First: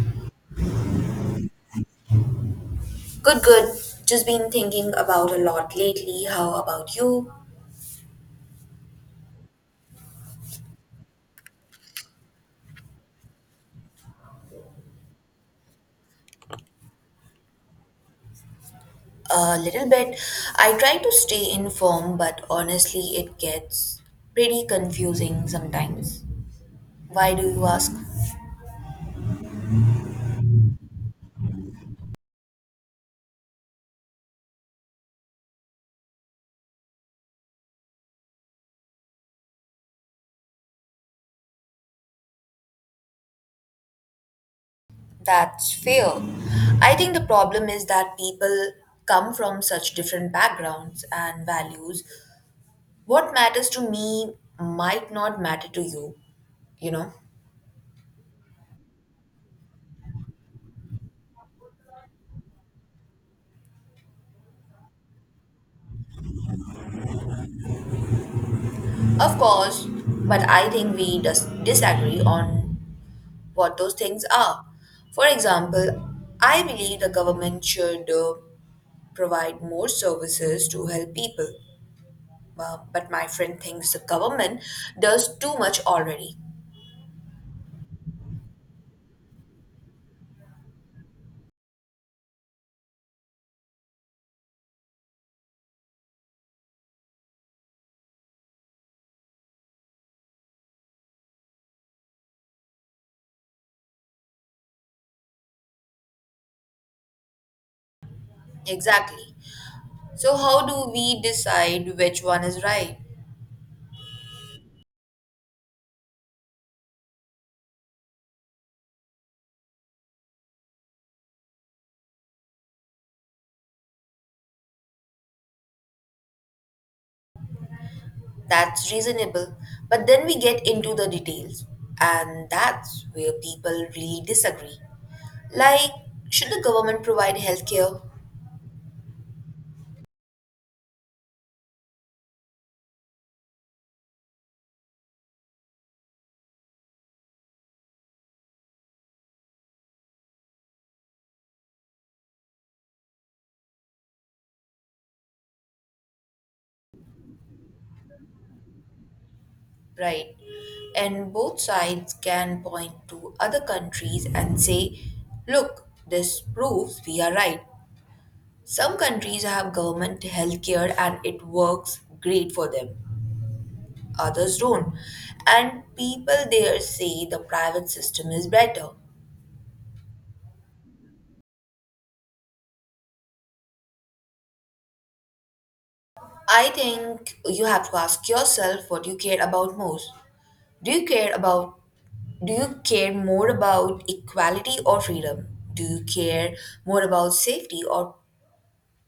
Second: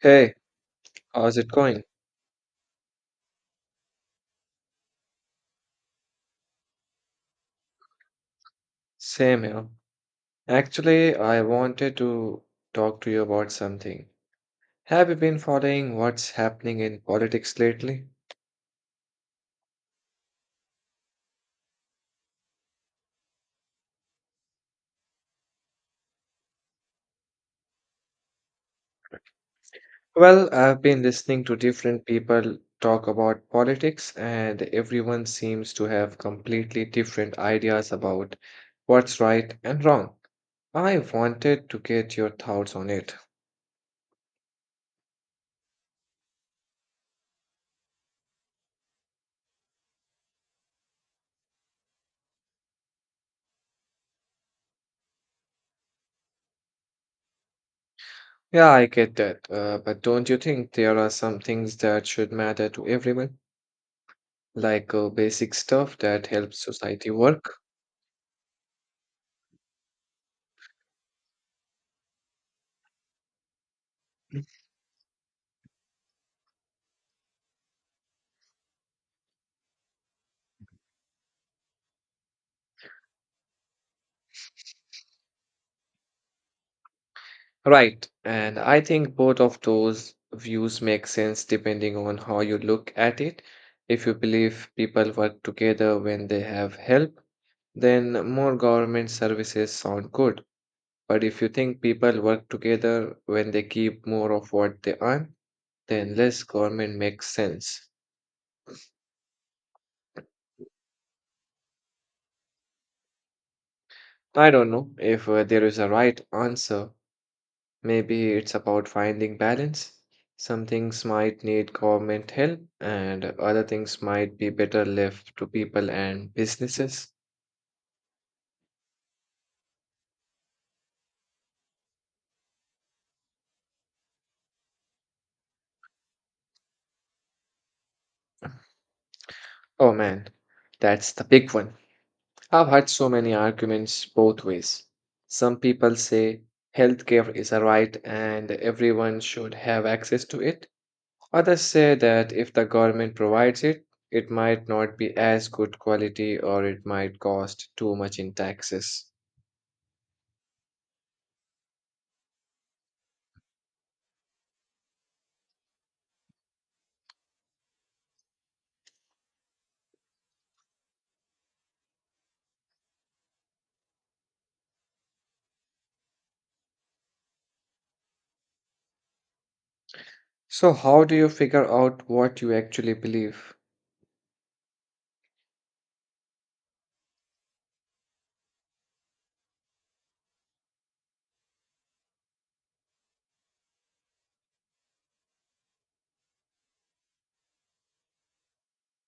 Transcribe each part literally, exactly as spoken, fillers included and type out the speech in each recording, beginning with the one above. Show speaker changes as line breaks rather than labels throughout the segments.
Hey, how's it going?
Good, good. Just been thinking about a lot lately. How about you?
Same here. Actually, I wanted to talk to you about something. Have you been following what's happening in politics lately?
A little bit. I try to stay informed, but honestly, it gets pretty confusing sometimes. Why do you ask?
Well, I've been listening to different people talk about politics, and everyone seems to have completely different ideas about what's right and wrong. I wanted to get your thoughts on it.
That's fair. I think the problem is that people come from such different backgrounds and values. What matters to me might not matter to you, you know?
Yeah, I get that, uh, but don't you think there are some things that should matter to everyone? Like uh, basic stuff that helps society work.
Of course, but I think we dis- disagree on what those things are. For example, I believe the government should uh, provide more services to help people. Uh, but my friend thinks the government does too much already.
Right. And I think both of those views make sense depending on how you look at it. If you believe people work together when they have help, then more government services sound good. But if you think people work together when they keep more of what they earn, then less government makes sense.
Exactly. So, how do we decide which one is right?
I don't know if uh, there is a right answer. Maybe it's about finding balance. Some things might need government help, and other things might be better left to people and businesses.
That's reasonable. But then we get into the details, and that's where people really disagree. Like, should the government provide healthcare?
Oh man, that's the big one. I've had so many arguments both ways. Some people say healthcare is a right and everyone should have access to it. Others say that if the government provides it, it might not be as good quality or it might cost too much in taxes.
Right. And both sides can point to other countries and say, look, this proves we are right. Some countries have government healthcare and it works great for them. Others don't. And people there say the private system is better.
So, how do you figure out what you actually believe?
I think you have to ask yourself what you care about most. Do you care about do you care more about equality or freedom? Do you care more about safety or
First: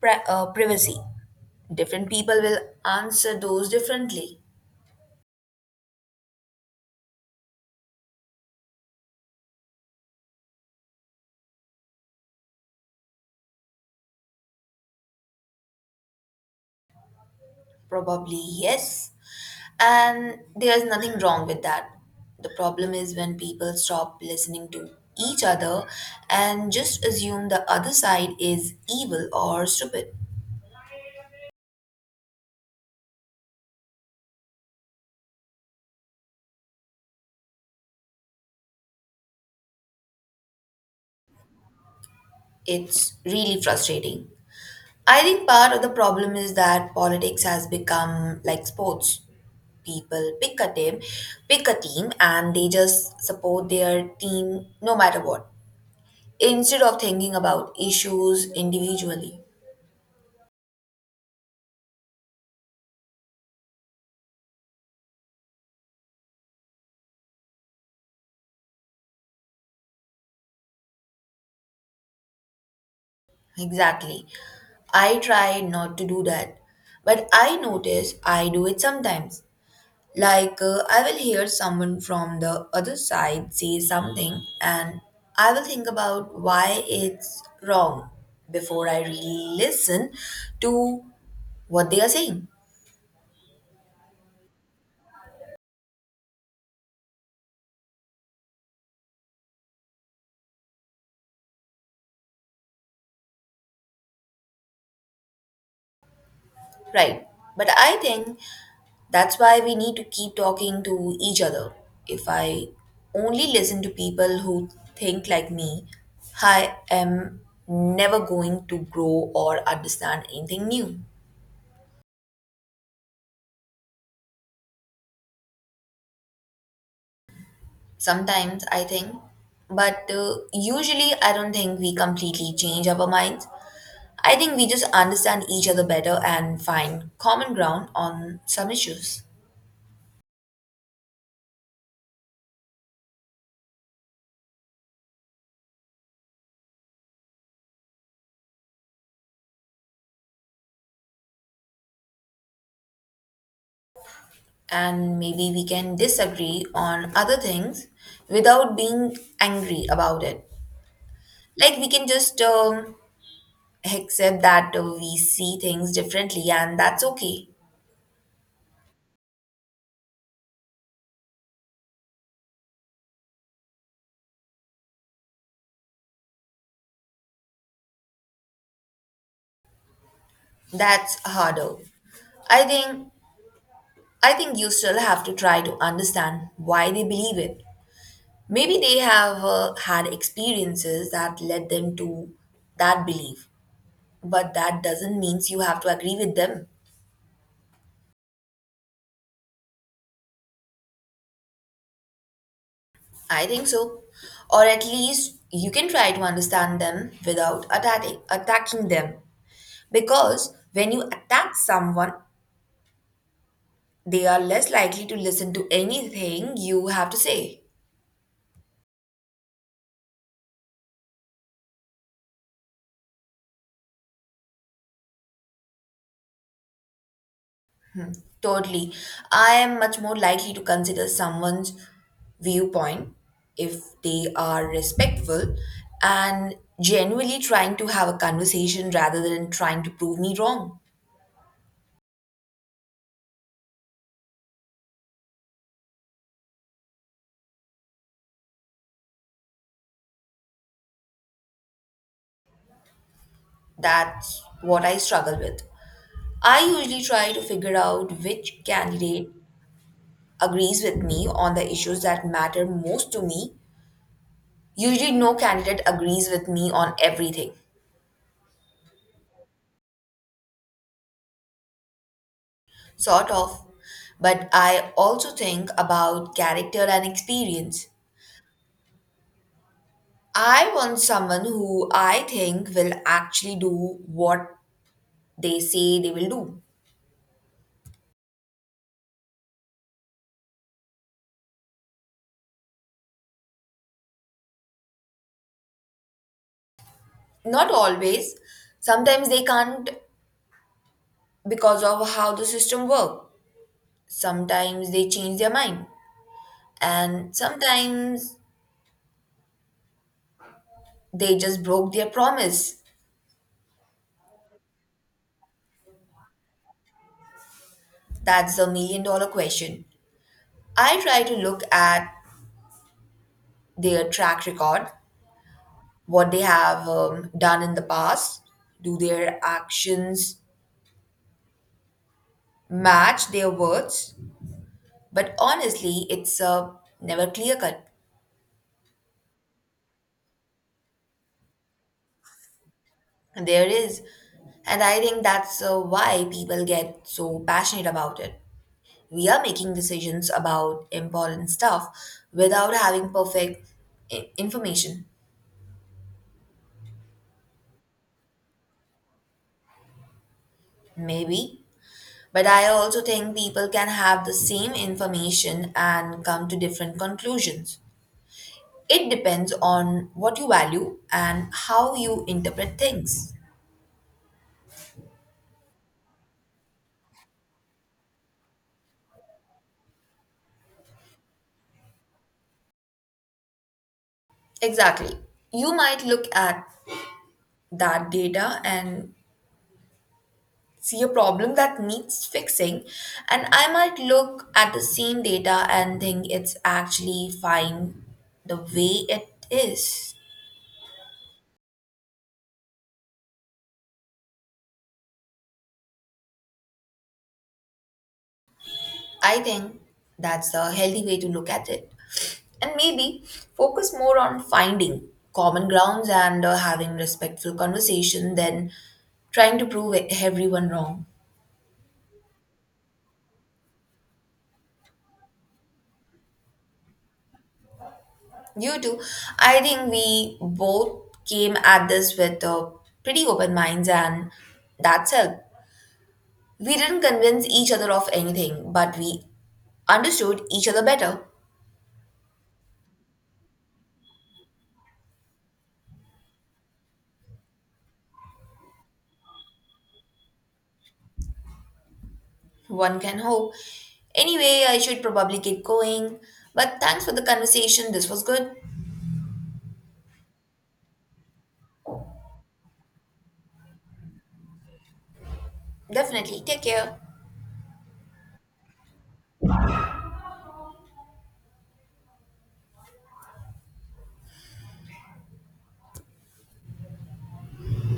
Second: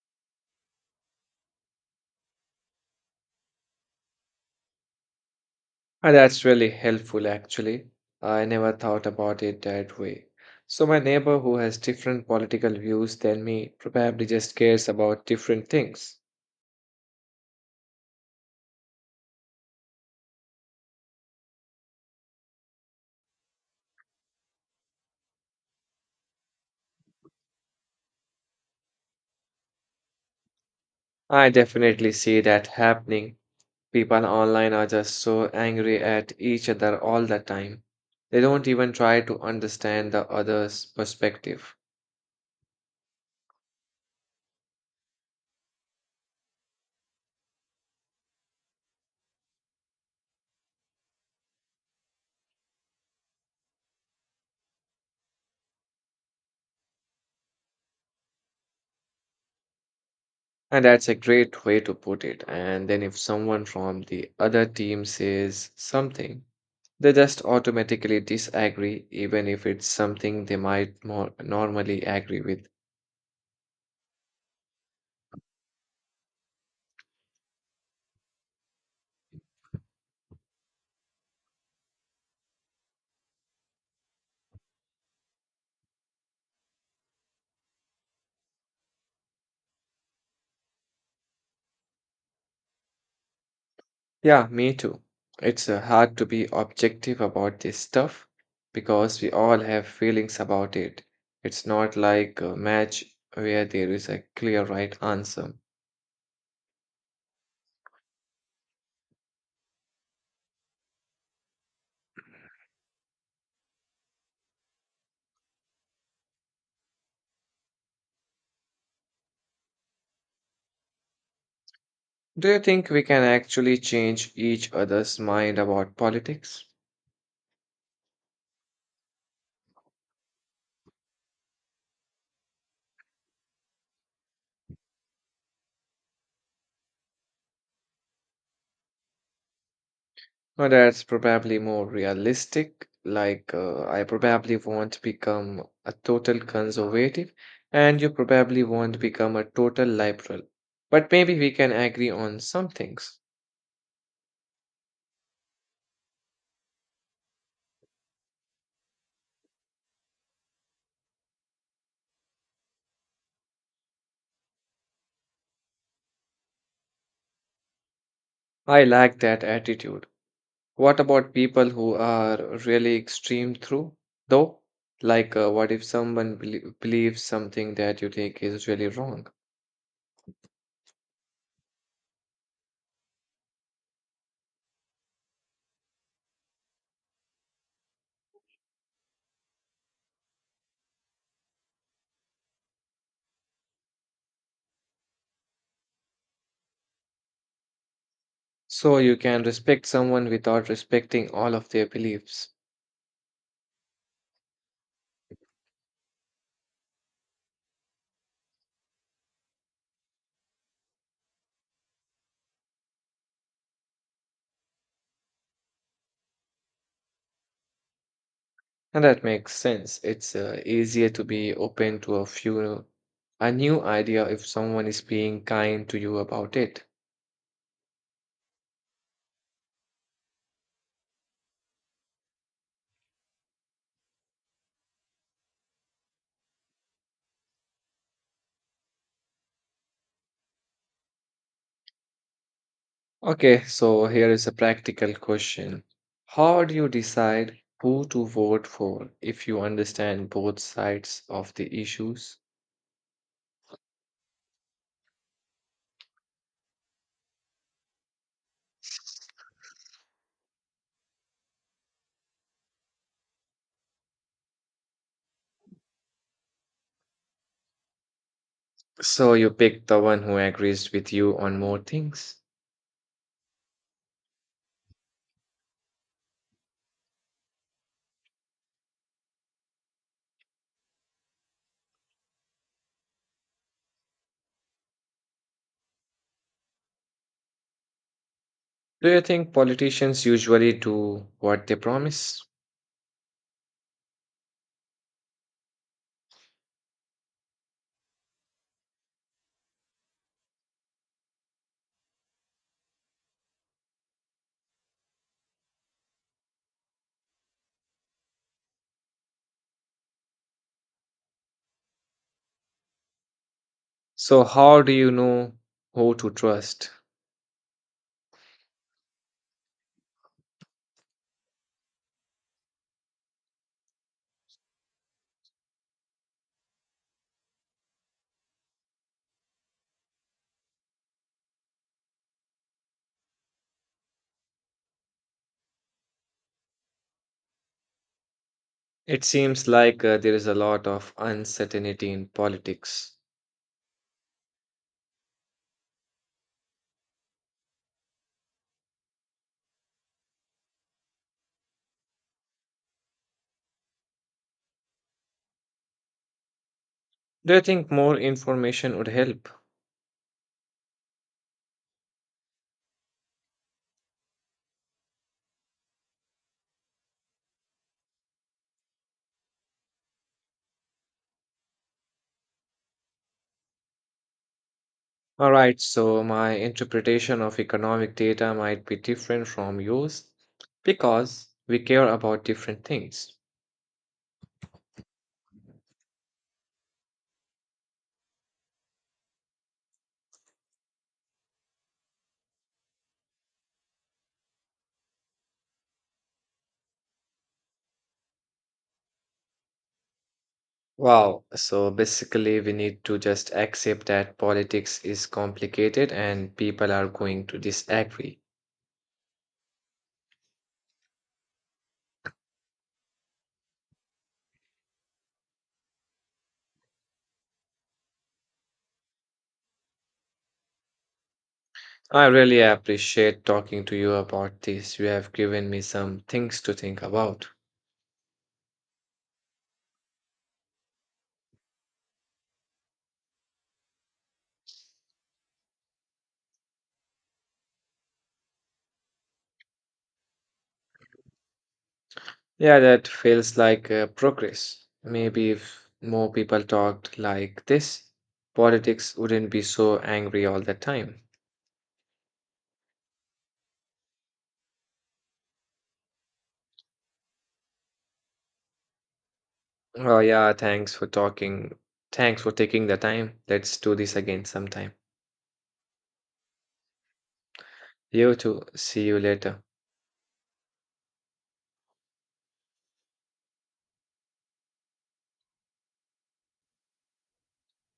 pri- uh, privacy? Different people will answer those differently.
Ah, that's really helpful, actually. I never thought about it that way. So, my neighbor who has different political views than me probably just cares about different things.
Probably yes. And there's nothing wrong with that. The problem is when people stop listening to each other and just assume the other side is evil or stupid.
I definitely see that happening. People online are just so angry at each other all the time. They don't even try to understand the other's perspective.
It's really frustrating. I think part of the problem is that politics has become like sports. People pick a team, pick a team, and they just support their team no matter what, instead of thinking about issues individually.
And that's a great way to put it. And then if someone from the other team says something, they just automatically disagree, even if it's something they might more normally agree with.
Exactly. I try not to do that, but I notice I do it sometimes. Like, uh, I will hear someone from the other side say something, and I will think about why it's wrong before I really listen to what they are saying.
Yeah, me too. It's uh, hard to be objective about this stuff because we all have feelings about it. It's not like a match where there is a clear right answer.
Right. But I think that's why we need to keep talking to each other. If I only listen to people who think like me, I am never going to grow or understand anything new.
Do you think we can actually change each other's mind about politics?
Sometimes I think, but uh, usually I don't think we completely change our minds. I think we just understand each other better and find common ground on some issues.
Well, that's probably more realistic. Like, uh, I probably won't become a total conservative, and you probably won't become a total liberal. But maybe we can agree on some things.
And maybe we can disagree on other things without being angry about it. Like we can just um, accept that uh, we see things differently and that's okay.
I like that attitude. What about people who are really extreme through, though? Like, uh, what if someone belie- believes something that you think is really wrong?
That's harder. I think I think you still have to try to understand why they believe it. Maybe they have uh, had experiences that led them to that belief, but that doesn't mean you have to agree with them.
So you can respect someone without respecting all of their beliefs.
I think so. Or at least you can try to understand them without attacking, attacking them. Because when you attack someone, they are less likely to listen to anything you have to say.
And that makes sense. It's uh, easier to be open to a few a new idea if someone is being kind to you about it.
Totally. I am much more likely to consider someone's viewpoint if they are respectful and genuinely trying to have a conversation rather than trying to prove me wrong.
Okay, so here is a practical question. How do you decide who to vote for if you understand both sides of the issues?
That's what I struggle with. I usually try to figure out which candidate agrees with me on the issues that matter most to me. Usually, no candidate agrees with me on everything,
So you pick the one who agrees with you on more things.
sort of. But I also think about character and experience. I want someone who I think will actually do what they say they will do.
Do you think politicians usually do what they promise?
Not always. Sometimes they can't because of how the system works. Sometimes they change their mind. And sometimes they just broke their promise.
So how do you know who to trust?
That's the million dollar question. I try to look at their track record, what they have um, done in the past. Do their actions match their words? But honestly, it's uh, never clear cut.
It seems like uh, there is a lot of uncertainty in politics.
There is. And I think that's uh, why people get so passionate about it. We are making decisions about important stuff without having perfect i- information.
Do you think more information would help?
Maybe. But I also think people can have the same information and come to different conclusions. It depends on what you value and how you interpret things.
All right, so my interpretation of economic data might be different from yours because we care about different things.
Exactly. You might look at that data and see a problem that needs fixing, and I might look at the same data and think it's actually fine the way it is.
Wow. So basically, we need to just accept that politics is complicated and people are going to disagree.
I think that's a healthy way to look at it, and maybe focus more on finding common grounds and uh, having respectful conversation than trying to prove e- everyone wrong.
I really appreciate talking to you about this. You have given me some things to think about.
You too. I think we both came at this with uh, pretty open minds, and that's it. We didn't convince each other of anything, but we understood each other better.
Yeah, that feels like uh, progress. Maybe if more people talked like this, politics wouldn't be so angry all the time.
One can hope. Anyway, I should probably get going. But thanks for the conversation. This was good.
Oh, yeah, thanks for talking. Thanks for taking the time. Let's do this again sometime.
Definitely. Take care.
You too. See you later.